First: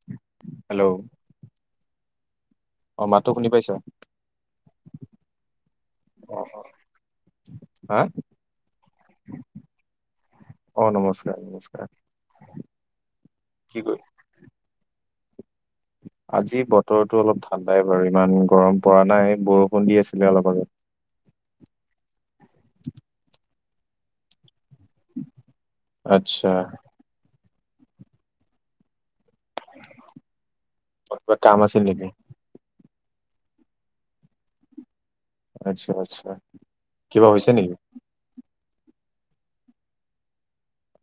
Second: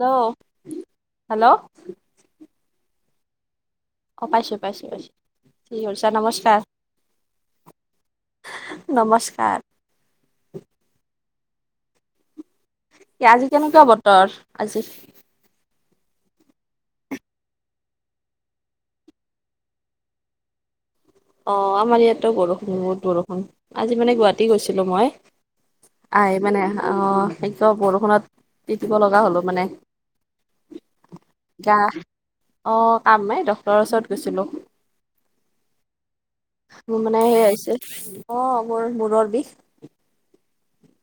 Hello, hello hello? অ, মাতো শুনি পাইছ। অ, পাইছো, পাইছো, পাইছো ঠিক কৰিছা নমস্কাৰ। হা? নমস্কাৰ। অ, নমস্কাৰ, নমস্কাৰ। এ, আজি কি কেনেকুৱা কৰি বতৰ আজি। আজি বতৰতো অলপ ঠাণ্ডাই বাৰু ইমান গৰম পৰা নাই বৰষুণ দি আছিলে অলপ আৰু। অ, আমাৰ ইয়াতত বৰষুণো, বহুত বৰষুণ আজি মানে গুৱাহাটী গৈছো। মই আহ আচ্ছা মানে অ, বৰষুণত তিতি লগা হলো মানে কিবা কাম গা আছিল নেকি অ, কামাই ডক্টৰৰ ওচৰত গৈছিলোঁ। আচ্ছা, আচ্ছা। মোৰ মানে কিবা হৈছে নেকি সেইয়ছে অ, মোৰ, মূৰৰ বিষ।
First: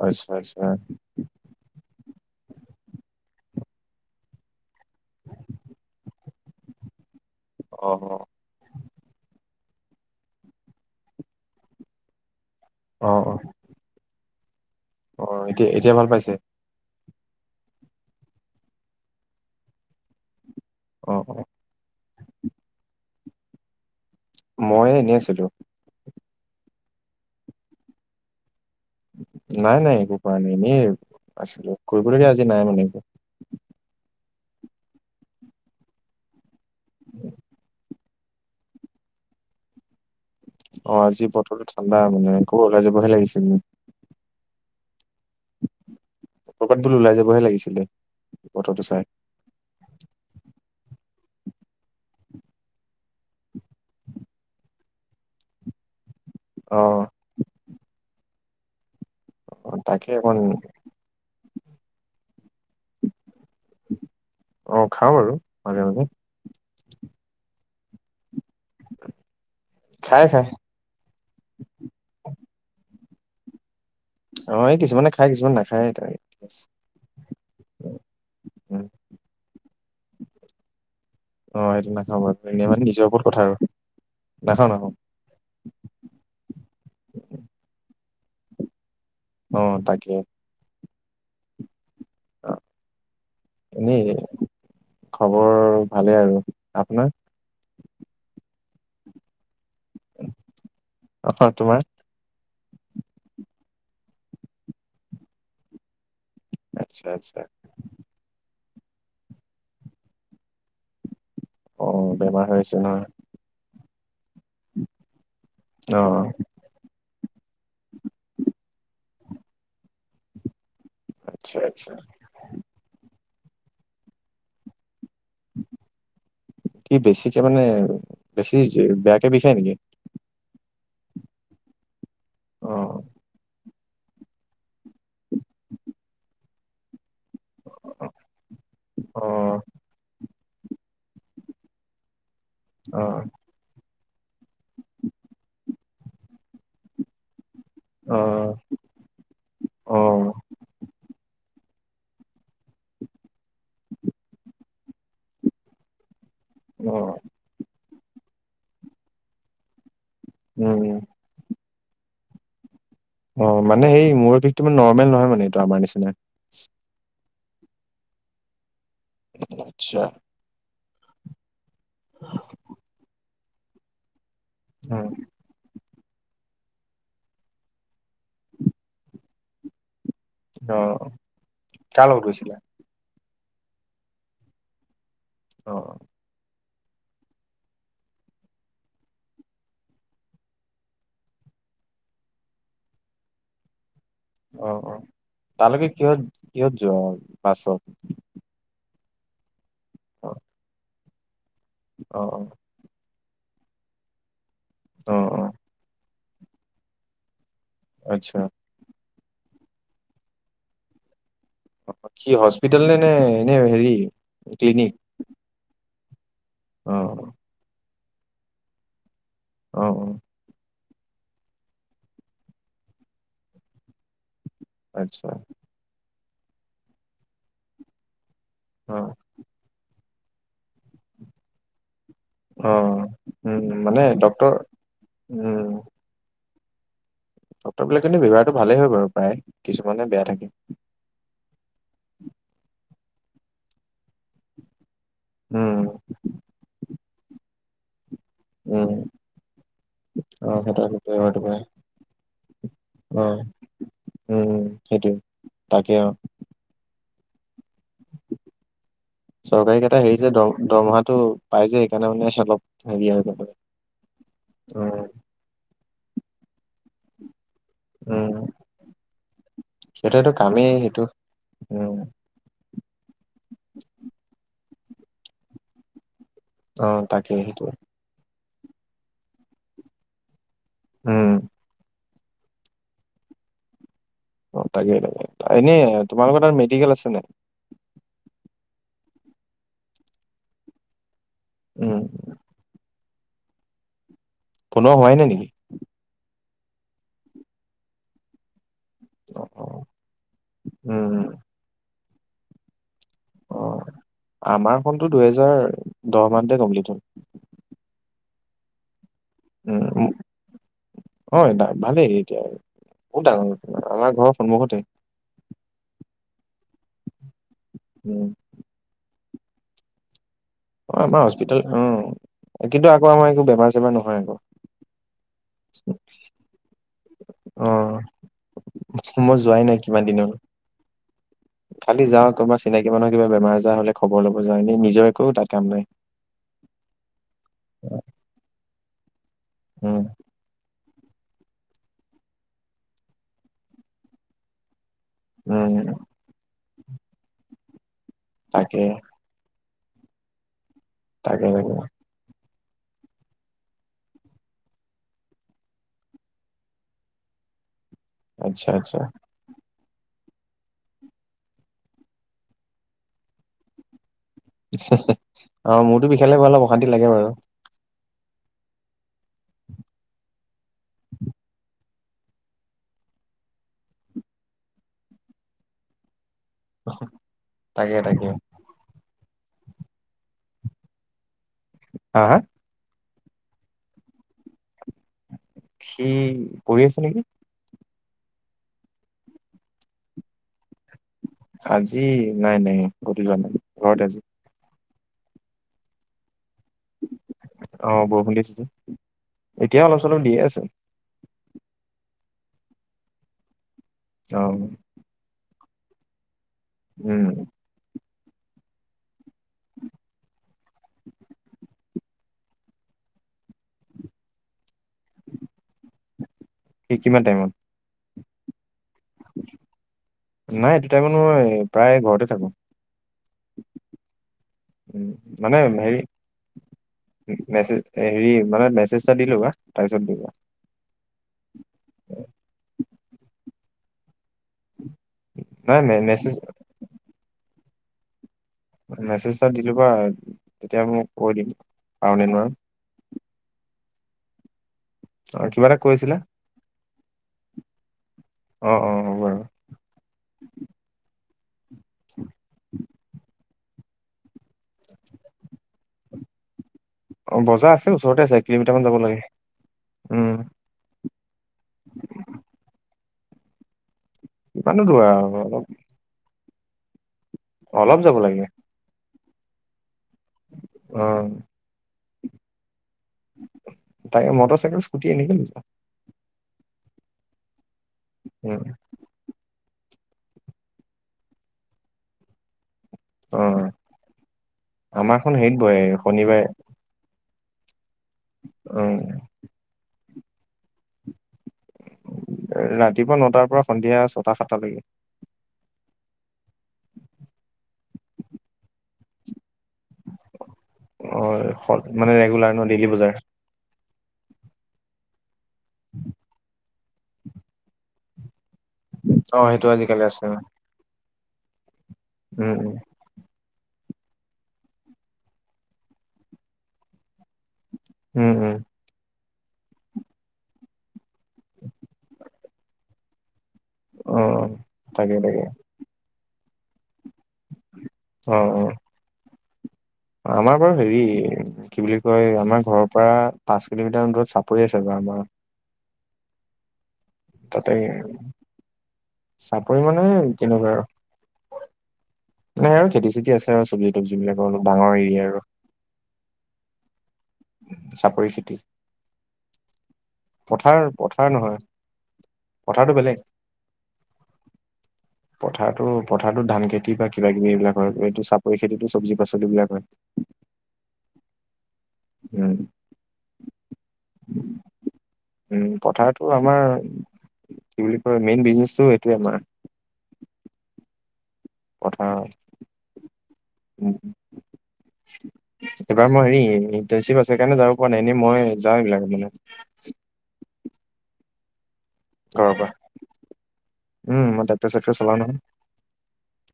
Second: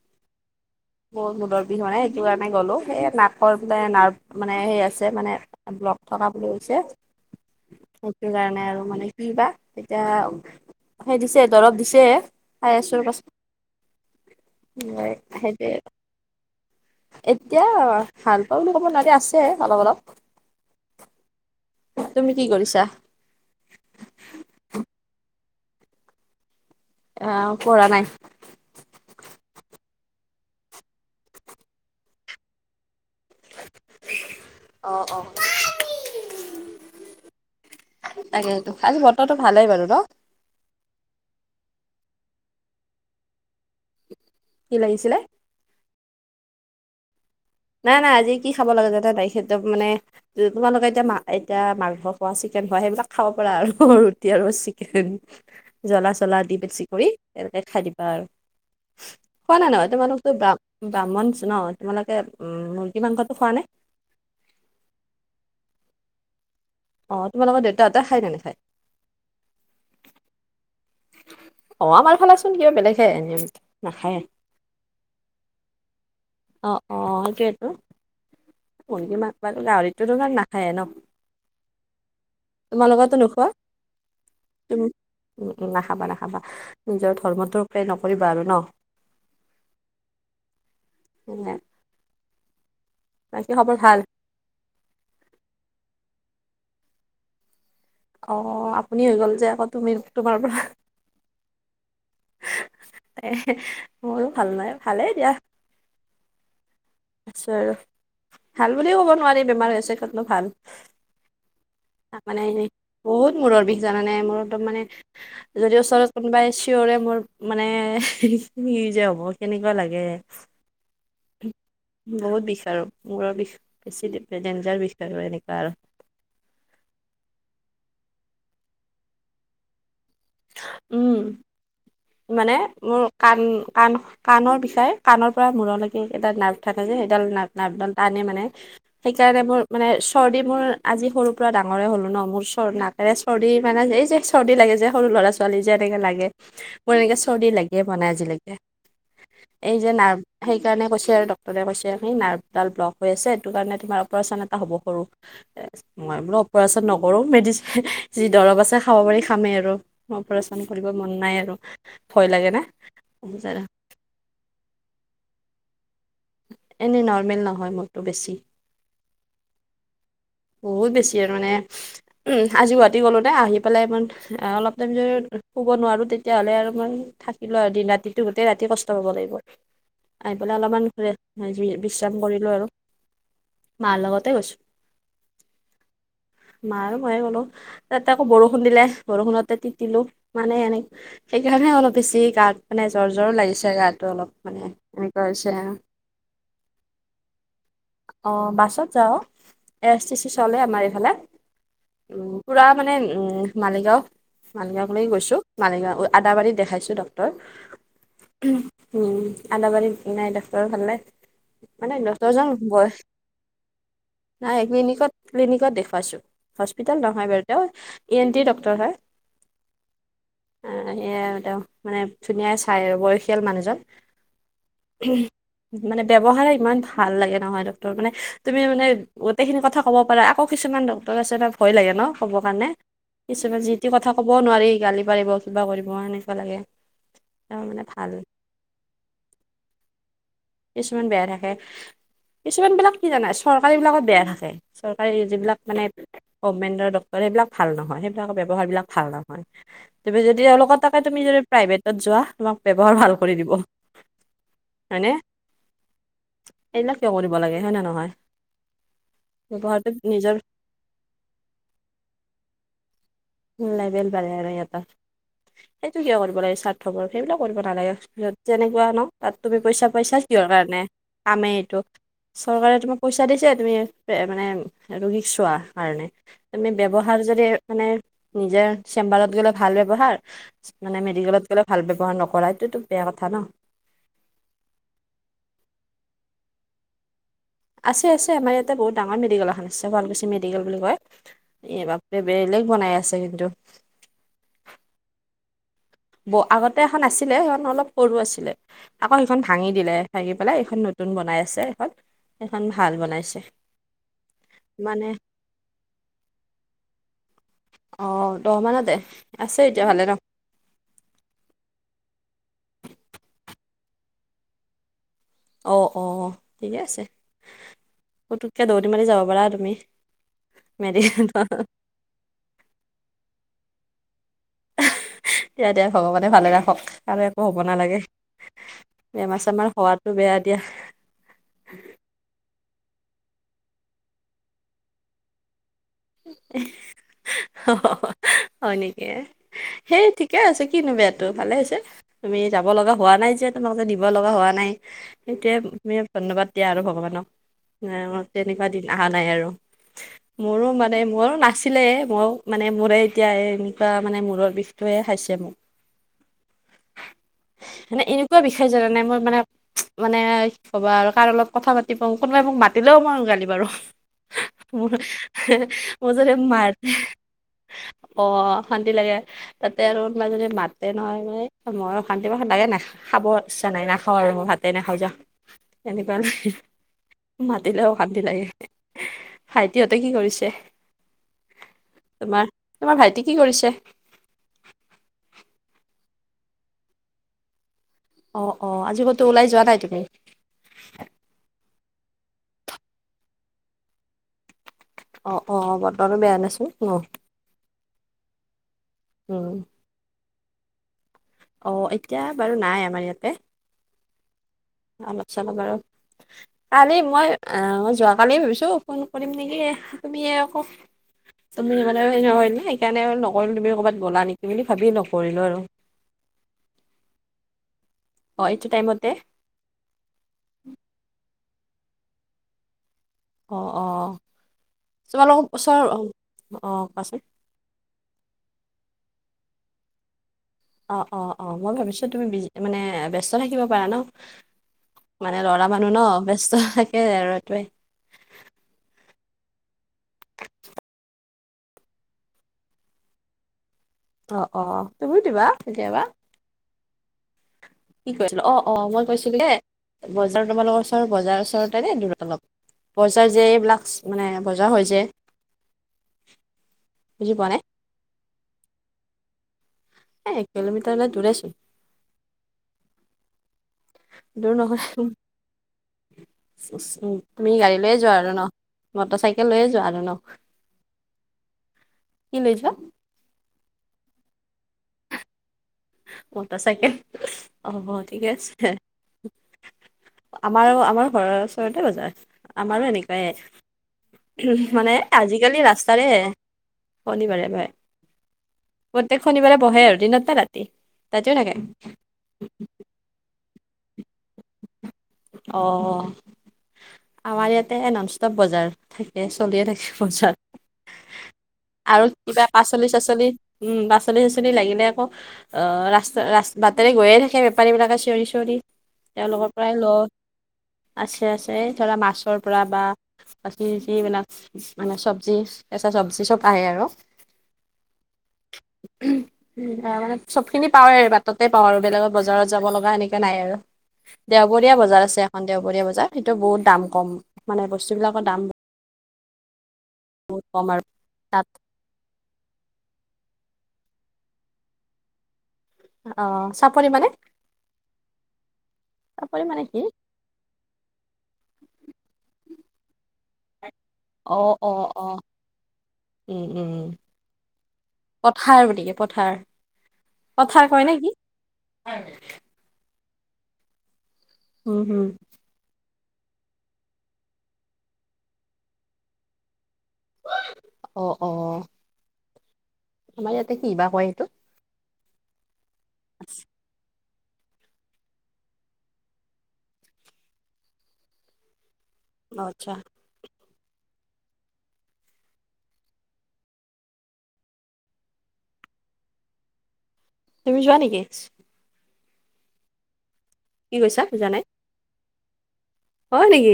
আচ্ছা, আচ্ছা। ব, মূদৰ বিহ মানে সেইটো কাৰণে গ'লো সেই নাকৰ বে নাৰ মানে সে আছে। মানে ব্লক থকা বুলি কৈছে অ সেইটো কাৰণে আৰু মানে কি বা এতিয়া সেই দিছে, দৰব দিছে খাই আছো অ অ পাছত হয়, অ অ এতিয়া সেইটোৱে। এতিয়া ভাল পাইছে? এতিয়া ভাল পাওঁ বুলি কমানী আছে অলপ, অলপ। অ', অ'। তুমি কি কৰিছা? মই এনেই আছিলো। অ, কৰা নাই। নাই, নাই, একো কৰা নাই এনেই, আছিলো কৰিবলগীয়া আজি নাই মানে একো। অ', অ'। তাকে সেইটো আজি বতৰটো ভালেই বাৰু ন। অ, আজি বতৰটো ঠাণ্ডা মানে আকৌ ওলাই যাবহে লাগিছিল মোৰ। কি লাগিছিলে? ক'ৰবাত বোলো ওলাই যাবহে লাগিছ নাই নাই আজি কি খাব লগা [unintelligible] মানে তোমালোকে এতিয়া মা এতিয়া মাংস খোৱা চিকেন খোৱা সেইবিলাক খাব পাৰা আৰু ৰুটি আৰু চিকেন। জ্বলা চলা দি অ বেছি কৰি তেনেকে খাই দিবা আৰু। খোৱা নাই নহ তাকে তোমালোকো অকণ ব্ৰা ব্ৰাহণ ন তোমালোকে উম, মুৰ্গী মাংসটো খোৱা নে? অ', খাওঁ আৰু মাজে মাজে। অ', তোমালোকৰ দেউতাহঁতে খাই নে নেখাই? খাই খাই। অ', আমাৰ ইফালে চোন কিবা বেলেগহে এনে অ', এই কিছুমানে খাই কিছুমান নাখায় [unintelligible] অ', অ', সেইটোৱেইতো। উম [unintelligible] গাহৰিতো তো নাখায়ে ন? অ', এইটো নাখাওঁ বাৰু এনেই মানে নিজৰ তোমালোকৰতো ওপৰত কথা নোখোৱা আৰু, নাখাওঁ তুমি নাখাওঁ। উম, নাখাবা নাখাবা, নিজৰ ধৰ্মটো [unintelligible] নকৰিবা আৰু ন। অ', তাকে। [unintelligible] অ', বাকী খবৰ ভাল এনেই খবৰ ভালেই আৰু আপোনাৰ? অ', আপুনি হৈ গ'ল যে আকৌ তুমি তোমাৰ পৰা। অ', তোমাৰ? এ ময়ো ভাল নাই ভালেই দিয়া। আচ্ছা আচ্ছা আছে আৰু। ভাল বুলিও ক'ব নোৱাৰি বেমাৰ হৈছে [unintelligible] ভাল। অ বেমাৰ হৈ [unintelligible] আছে নহয় বহুত মূৰৰ বিষ জানা নে মোৰ। একদম মানে, যদি অ ওচৰত কোনোবাই চিঞৰে মোৰ মানে কি যে হ'ব কেনেকুৱা লাগে। আচ্ছা আচ্ছা। বহুত বিষ আৰু, মূৰৰ বিষ বেছি ডেঞ্জাৰ বিষ আৰু এনেকুৱা আৰু। কি বেছিকে মানে, বেছি বেয়াকে বিষায় নেকি। উম, মানে অ কাণ কাণ কাণৰ বিষাই, কাণৰ পৰা মূৰলৈকে এডাল নাৰ্ভ থাকে যে সেইডাল নাৰ্ভ নাৰ্ভ ডাল টানে মানে, অ সেইকাৰণে মোৰ মানে চৰ্দি মোৰ আজি সৰুৰ পৰা ডাঙৰে হ'লো ন মোৰ চ অ নাকেৰে চৰ্দি মানে এই যে চৰ্দি লাগে যে সৰু ল'ৰা ছোৱালী যে এনেকে লাগে, মোৰ এনেকে চৰ্দি লাগ [unintelligible] বনাই অ আজিলৈকে, এই যে অ নাৰ্ভ সেইকাৰণে কৈছে আৰু ডক্টৰে কৈছে। সেই নাৰ্ভডাল ব্লক হৈ আছে সেইটো কাৰণে তোমাৰ অপাৰেচন এটা হ'ব সৰু, মই বুলো অপাৰেচন অ নকৰোঁ মেডিচি যি দৰৱ আছে খাব পাৰি খামেই আৰু। অপাৰেচন কৰিব উম মন নাই আৰু, ভয় লাগে নে। অ', মানে সেই মূৰ বিষটো মানে নৰ্মেল নহয় মানে এইটো আমাৰ নিচিনা? এনে নৰ্মেল নহয় মোৰতো বেছি। আচ্ছা। বহুত বেছি আৰু মানে উম, আজি গুৱাহাটী গ'লো দে আহি পেলাই ইমান অলপ টাইম উম শুব নোৱাৰো তেতিয়াহ'লে আৰু মই থাকিলো আৰু দিন ৰাতিটো গোটেই ৰাতি কষ্ট পাব লাগিব। আহি পেলাই অ অলপমান [unintelligible] কাৰ বিশ্ৰাম লগত কৰিলো গৈছিলা আৰু, মাৰ লগতে গৈছো। অ'। মায়েও নোৱাৰে অলপ, ইয়াত আকৌ বৰষুণ দিলেহ বৰষুণতে তিত-তিলো, মানে এনেই সেইকাহুণেহে অলপ বেছি গাৰ্ত, মানে জ্বৰ-জ্বৰো লাগিছে গাটো অলপ। মানে অ', অ', এনেকুৱা হৈছে তালকে কিহত, কিহত যোৱা, পাছত অ', বাছত যাও। এছ টি অ চি চলে আমাৰ এইফালে, অ উম, পুৰা মানে য়্যওম মালিগাঁও মালিগাঁওক লেকি অ অ গৈছো, অ মালিগাঁও উই আদাবাৰী দেখাইছো ডক্টৰ, আচ্ছা [unintelligible] উম, আদাবাৰীৰ ন্যাই ডক্টৰ ভালনে? অ-অ কি হস্পিতেল নে-নে এনে হেৰি নাই ক্লিনিক ক্লিনিকত, ক্লিনিকত দেখুৱাইছো, অ হস্পিতেল নহয় বাৰ তেওঁৰ, এ-এন-টিৰ ডক্তৰ হয় অ-অ নাই এইয়া আৰু তেওঁ, মানে ধুনীয়াই চাই আৰু বয়সীয়াল মানুহজন আচ্ছা মানে ব্যৱহাৰে ইমান ভাল লাগে নহয় ডক্টৰ মানে তুমি মানে অ গোটেইখিনি কথা ক'ব পাৰা আকৌ কিছুমান ডক্টৰ আছে বা ভয় লাগে ন' ক'ব কাৰণে অ কিছুমান উম যিটো মানে কথা ক'বও ডক্তৰ নোৱাৰি গালি পাৰিব কিবা উম কৰিব এনেকুৱা লাগে তেওঁ মানে ডক্টৰ বিলাকে ভাল কিন্তু ব্যৱহাৰটো ভালেই হয় বাৰু প্ৰায়, কিছুমানে বেয়া থাকে কিছুমান বেয়া থাকে, কিছুমান বিলাক কি জানা চৰকাৰী বিলাকত বেয়া থাকে চৰকাৰী যিবিলাক মানে, উম গভমেণ্টৰ ডক্টৰ সেইবিলাক ভাল নহয় সেইবিলাকৰ ব্যৱহাৰ বিলাক উম ভাল নহয় তুমি যদি অ এওঁলোকৰ তাকে তুমি সেইটো যদি পাৰে প্ৰাইভেটত যোৱা তোমাক ব্যৱহাৰ ভাল কৰি দিব উ-উ হয়নে? তাকে-অ এইবিলাক কিয় কৰিব লাগে হয় নে নহয়? চৰকাৰী এটা ব্যৱহাৰটো হেৰি যে নিজৰ দৰ দৰমহাটো, পাই যে সেইকাণে মানে হেলপ হেৰিয়া হৈ গৈছে উম লেবেল বাঢ়ে আৰু সিহঁতৰ, এইতো কিয় কৰিব লাগে চাত থবৰ সেইবিলাক কৰিব নালাগে, উম যত যেনেকুৱা ন', তাত তুমি পইচা সিহঁতৰ পাইছা এইটো কিহৰ কামেই কাৰণে? সেইটো কামে এইটো উম চৰকাৰে তোমাক পইচা দিছে তুমি, এ-মানে ৰোগীক চোৱা, কাৰণে এনে অ ব্যৱহাৰ তাকে যদি, সেইটো মানে নিজৰ চেম্বাৰত গ'লে ভাল ব্যৱহাৰ, মানে উম মেডিকেলত গ'লে ভাল ব্যৱহাৰ নকৰাইতো-তো বেয়া কথা ন অ তাকে-তাকে এনে তোমালোকৰ তাত মেডিকেল আছে নাই? আছে-আছে আমাৰ ইয়াতে বহুত ডাঙৰ মেডিকেল এখন আছে শুৱালকুছি মেডিকেল বুলি কয়, এই উম বাঁপ-ৰে বেলেগ বনাই আছে কিন্তু বনোৱা হোৱাই নাই নিকি? ব আগতে এখন আছিলে সেইখন অলপ সৰু আছিলে আকৌ সেইখন অ অ ভাঙি দিলে ভাঙি পেলাই এইখন নতুন উম বনাই আছে এখন, সেইখন ভাল বনাইছে অ, মানে আমাৰখনতো দুহেজাৰ, দহ মানতে কমপ্লিট হ'ল অ, দহ মানতে আছে এতিয়া ভালে উম-উ'ম ন অই-ডাক ভালেই এতিয়া আৰু, বম-টাঙন আমাৰ ঘৰৰ সন্মুখতে ঔ-অ, ঠিকেই আছে, উম পতুককে দৌৰি মাৰি যাব পাৰা আৰু তুমি অ মেৰি আমাৰ হস্পিতাল উম, কিন্তু আকৌ আমাৰ একো বেমাৰ-চেমাৰ নহয় আকৌ দিয়া-দিয়া ভগৱানে ভালে ৰাখক, আৰু একো হ'ব অ নালাগে মই যোৱাই বেমাৰ-চেমাৰ নাই কিমান হোৱাতো দিন হ'ল বেয়া দিয়া খালি যাওঁ কোনোবা চিনাকি মানুহৰ কিবা বেমাৰ-আজাৰ হ'লে খবৰ ল'ব যাও এনে নিজৰ একো তাত কাম নাই [unintelligible] হয় নিকে, উম সেইথিক কে আছে কিনো বেয়াতো ভালে হৈছে, তুমি যাব লগা হোৱা নাই যে তোমালকে দিব লগা হোৱা নাই এত্যিয়া উম-উম উম মিয়প ধন্যবাদ দিয়া আৰু ভগৱানক, নাই-আঙত তেনেকুৱা তাকে দিন আহা নাই আৰু মোৰো মানে মৌৰ তাকে তাকে নাছিলে মৌও মানে মোৰে এতিয়া এনেকুৱা মানে মূৰৰ বিষটোৱে খাইছে মোক মানে এনেকুৱা আচ্ছা বিষায় আচ্ছা জানানে মই মানে মানে কি কবা আৰু কাৰৰ লগত কথা পাতি বা কোনোবাই মোক মাতিলেও মই গালি পাৰু ম অ মোৰতো মজৰে বিষালে বাৰু অলপ মাৰ অশান্তি লাগে বাৰু অ অশান্তি লাগে তাতে আৰু কোনোবা যদি মাতে নহয় মানে মই ভানটিবা স লাগে নাখা খাব ইচ্ছা নাই নাখাওঁ আৰু মই ভাতে নাখাওঁ যা কেনেবা মাতিলে তাকে অশান্তি তাকে লাগে ভাইটিহঁতে কি কৰিছে হা হা তোমাৰ তোমাৰ ভাইটি কি কৰিছে সি পঢ়ি আছে নেকি? অ' অ' আজি ক'তো ওলাই যোৱা নাই তুমি? আজি নাই নাই ক'ত ও যোৱা নাই ঘৰতে আজি। অ' অ' বতৰো বেয়া দেচো ন। অ' বৰষুণ দিছে যে, উম এতিয়া অলপ চলপ দিয়ে আছে। অ' এতিয়া বাৰু নাই আমাৰ ইয়াতে। অ'। অলপ চলপ বাৰু, কালি উম মই আহ মই যোৱাকালি ভাবিছো ফোন কৰিম নেকি? য়ে তুমি য়ে আকৌ তুমি মানে [inaudible] সেইকাৰণে নকৰিলো তুমি ক'বাত গ'লা নেকি বুলি ভাবি নকৰিলো আৰু। কি কিমান টাইমত? অ' এইটো টাইমতে। নাই এইটো টাইমত মই প্ৰায় ঘৰতে থাকোঁ। অ' অ' উম তোমালোকৰ মানে ওচৰ, হেৰি অ' কোৱাচোন। মেছেজ হেৰি মানে মেছেজএটা দি ল'বা, তাৰপিছত কৰিবা। অ' অ' অ' মই ভাবিছো তুমি বিজি মানে ব্যস্ত থাকিব পাৰা ন। মানে ল'ৰা নাই মানুহ মে ন মেছেজ ব্যস্ত থাকে আৰু এইটোৱে। মেছেজ এটা দি ল'বা, তেতিয়া মোক কৈ দিম পাৰো নে নোৱাৰো। অ' অ' তুমিও অ দিবা কিবা এটা কেতিয়াবা। কৈছিলা কি কৈছিলো অ' অ' মই কৈছিলো যে বজাৰ তোমালোকৰ ওচৰ বজাৰৰ ওচৰতে নে দূৰত অলপ? বজাৰ যে এইবিলাক মানে বজাৰ হয় যে বুজি অ' পোৱা নাই বজাৰ আছে ওচৰতে আছে এক কিলোমিটাৰ মান যাব লাগে। উম এ এক কিলোমিটাৰ হ'লে দূৰে ছোন। দূৰ কিমানো নহয় উম আৰু অলপ তুমি গাড়ী লৈয়ে অলপ যাব যোৱা আৰু লাগে ন? মটৰ চাইকেল লৈয়ে যোৱা আৰু ন? অ'। কি লৈ যোৱা? তাকে মটৰ চাইকে স্কুটি এনেকে লৈ যাওঁ। মটৰ চাইকেল অ' অ' ঠিকে আছে উম দে। আমাৰো আমাৰ ঘৰৰ ওচৰতে বজাৰ আমাৰো এনেক কে অ মানে আমাৰখন হেৰিত আজিকালি বহে ৰাস্তাৰে শনিবাৰে শনিবাৰে বহে উম প্ৰত্যেক শনিবাৰে বহে আৰু দিনত নে ৰাতি? ৰাতিও থাকে। ৰাতিপুৱা নটাৰ পৰা সন্ধিয়া ছটা সাতটা লৈকে। অ' আমাৰ ইয়াতে নন ষ্টপ বজাৰ থাকে চলিয়ে থাকে। বজাৰ, অ আৰু মানে কিবা ৰেগুলাৰ ন ডেইলি পাচলি বজাৰ চাচলি উম পাচলি চাচলি লাগিলে আকৌ অ' ৰাস্তা ৰাস্তা বা টৰে গৈয়ে থাকে বেপাৰী বিলাকে চিঞৰি চিঞৰি, অ তেওঁলোকৰ সেইটো পৰাই আজিকালি লয়। আছে আছে আছে ধৰা মাছৰ উম পৰা উম বা বাকী যি মানে মানে চবজি কেঁচা চব্জি চব আহে আৰু। উম উম। উম মানে চব খিনি পাওঁৱেই আৰু বাটতে পাওঁ আৰু বেলেগত বজাৰত যাব লগা এনেকুৱা নাই আৰু। অ দেওবৰীয়া বজাৰ তাকে আছে এখন তাকে দেওবৰীয়া বজাৰ, সেইটো বহুত দাম কম মানে বস্তু বিলাকৰ অ দাম। অ বহুত আমাৰ কম বাৰু আৰু হেৰি তাত কি বুলি কয় আমাৰ ঘৰৰ পৰা পাঁচ কিলোমিটাৰ দূৰত চাপৰি আছে বাৰু আমাৰ। অ' চাপৰি মানে? তাতে চাপৰি মানে কেনেকুৱা আৰু নাই আৰু খেতি চেতি আছে আৰু চব্জি তবজি অ বিলাকৰ অলপ অ ডাঙৰ অ এৰিয়া আৰু। উম, উম চাপৰি খেতি পথাৰ গতিকে পথাৰ। পথাৰ কয় নে কি? পথাৰ টো বেলেগ। উম, হুম। পথাৰতো পথাৰতো ধান খেতি বা কিবা কিবি এইবিলাক হয় এইটো চাপৰি খেতিতো চব্জি পাচলিবিলাক হয়। অ', অ'। উ। আমাৰ ইয়াতে কিবা কয় সেইটো। পথাৰটো আমাৰ কি বুলি কয় মেইন বিজনেছটো এইটোৱে আমাৰ পথাৰ। পচা [unintelligible] উম। এবাৰ মই হেৰি ইন্টানচিপ আছে সেইকাৰণে যাব পৰা নাই এনেই মই যাওঁ এইবিলাক মানে। তুমি যোৱা নেকি। অ', কি কৈছা বুজা উম নাই? মই টেক্টৰ চেক্টৰ চলাও নহয়। হয় নেকি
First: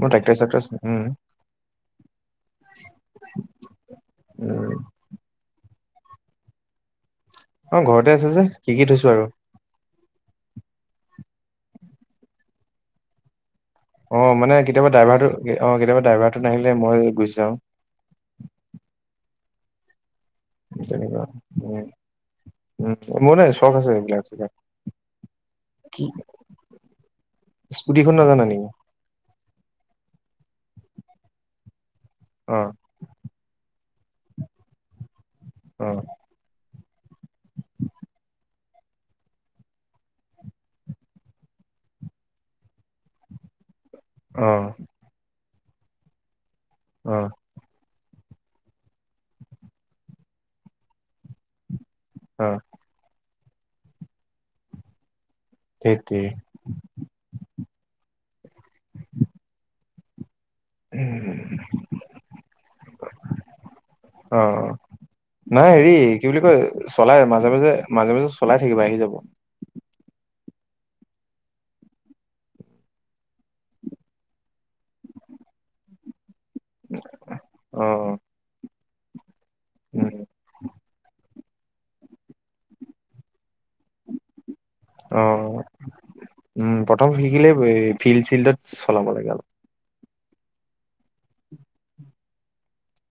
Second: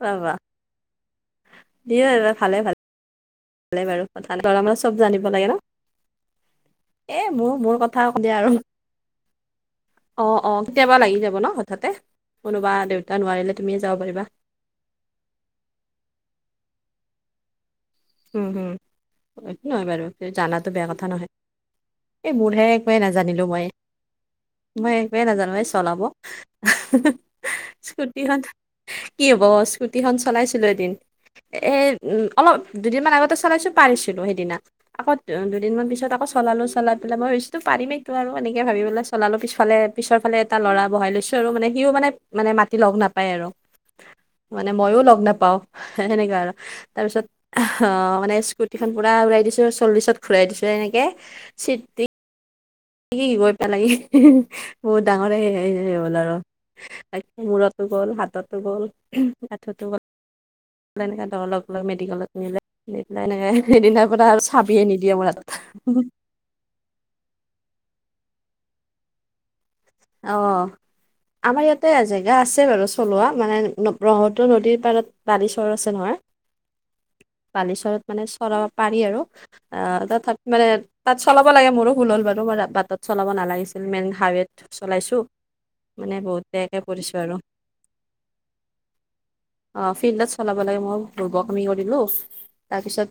মই বাবা ট্ৰেক্টৰ চেক্টৰ উম দি এই বা ভালে, ভালে। [unintelligible] ভাল বাৰু কথা নৰা উম মানুহ চব জানিব লাগে ন। এ মোৰ অ মোৰ কথা ঘৰতে আছে সুধিই যে আৰু। শিকি থৈছো আৰু অ', অ', কেতিয়াবা লাগি যাব ন হঠাৎতে কোনোবা দেউতা নোৱাৰিলে। তুমিয়ে যাব পাৰিবা। অ', মানে কেতিয়াবা ড্ৰাইভাৰটো অ', কেতিয়াবা ড্ৰাইভাৰটো নাহিলে মই গুচি যাওঁ। উম, হুম এইকো নহয় বাৰু জানাটো বেয়া কথা তেনেকুৱা নহয়। উম, এই মোৰহে উম, একোৱেই মোৰ নাজানিলো নাই মই। চখ আছে এইবিলাক চবিলাক। মই একোৱেই নাজানো এই চলাব কি স্কুটিখন নাজানা নেকি? কি হ'ব স্কুটিখন চলাইছিলো এদিন এ উ অলপ অ', দুদিনমান আগতে চলাইছো পাৰিছিলো সেইদিনা আকৌ দুদিনমান অ', পিছত আকৌ চলালো চাল পেল মই ভাবছো পাৰিমেইতো আৰু এনেক ভাবিপেলাই চালালো পিফালে পিছৰফালে এটা ল'ৰা বহাই লৈছো আৰু মানে সিও মানে মানে মাতি লগ নাপায় আৰু মানে অ', মইও লগ নাপাও সেনেকুৱা আৰু তাৰপিছত অ', অ', মানে স্কুটিখন পুৰা উৰাই দিছো চল্লিশত ঘুৰাই দিছো এনেকে চিট অ'। কি গৈ পেলাগে বহুত ডাঙৰে ধেত তেৰি হ'ল আৰু ত মূৰৰতো গ'ল হাততো গ'ল আঠুতো গ'ল। [inaudible] তেনেকে তৰ অ', লগ লগ মেডিকেলত নিলে সিদিনাই নে সেইদিনা পৰা আৰু অ', চাবিয়ে নিদিয়ে মোৰ হাতত নাই হেৰি কি বুলি কয় চলাই মাজে, মাজে, মাজে, মাজে চলাই থাকিবা আহি যাব। অ'। আমাৰ ইয়াতে জেগা আছে বাৰু চলোৱা মানে ব্ৰক্ষ্মপুত্ৰ নদীৰ পাৰত বালি চৰ আছে নহয়। [inaudible] বালিচৰত অ', মানে চৰাব পাৰি আৰু আহ উম, তথাপি মানে তাত চলাব লাগে মোৰো ভুল হ'ল বাৰু মই বাটত চলাব নালাগিছিল মেইন হাইৱেত চলাইছো অ', মানে বহুত উম, বেয়াকে প্ৰথম পৰিছো আৰু শিকিলে ফিল্ড চিল্ডত চলাব লাগে অলপ। অ', ফিল্ডত চলাব লাগে মই বুৰ্বকামি কৰিলো তাৰপিছত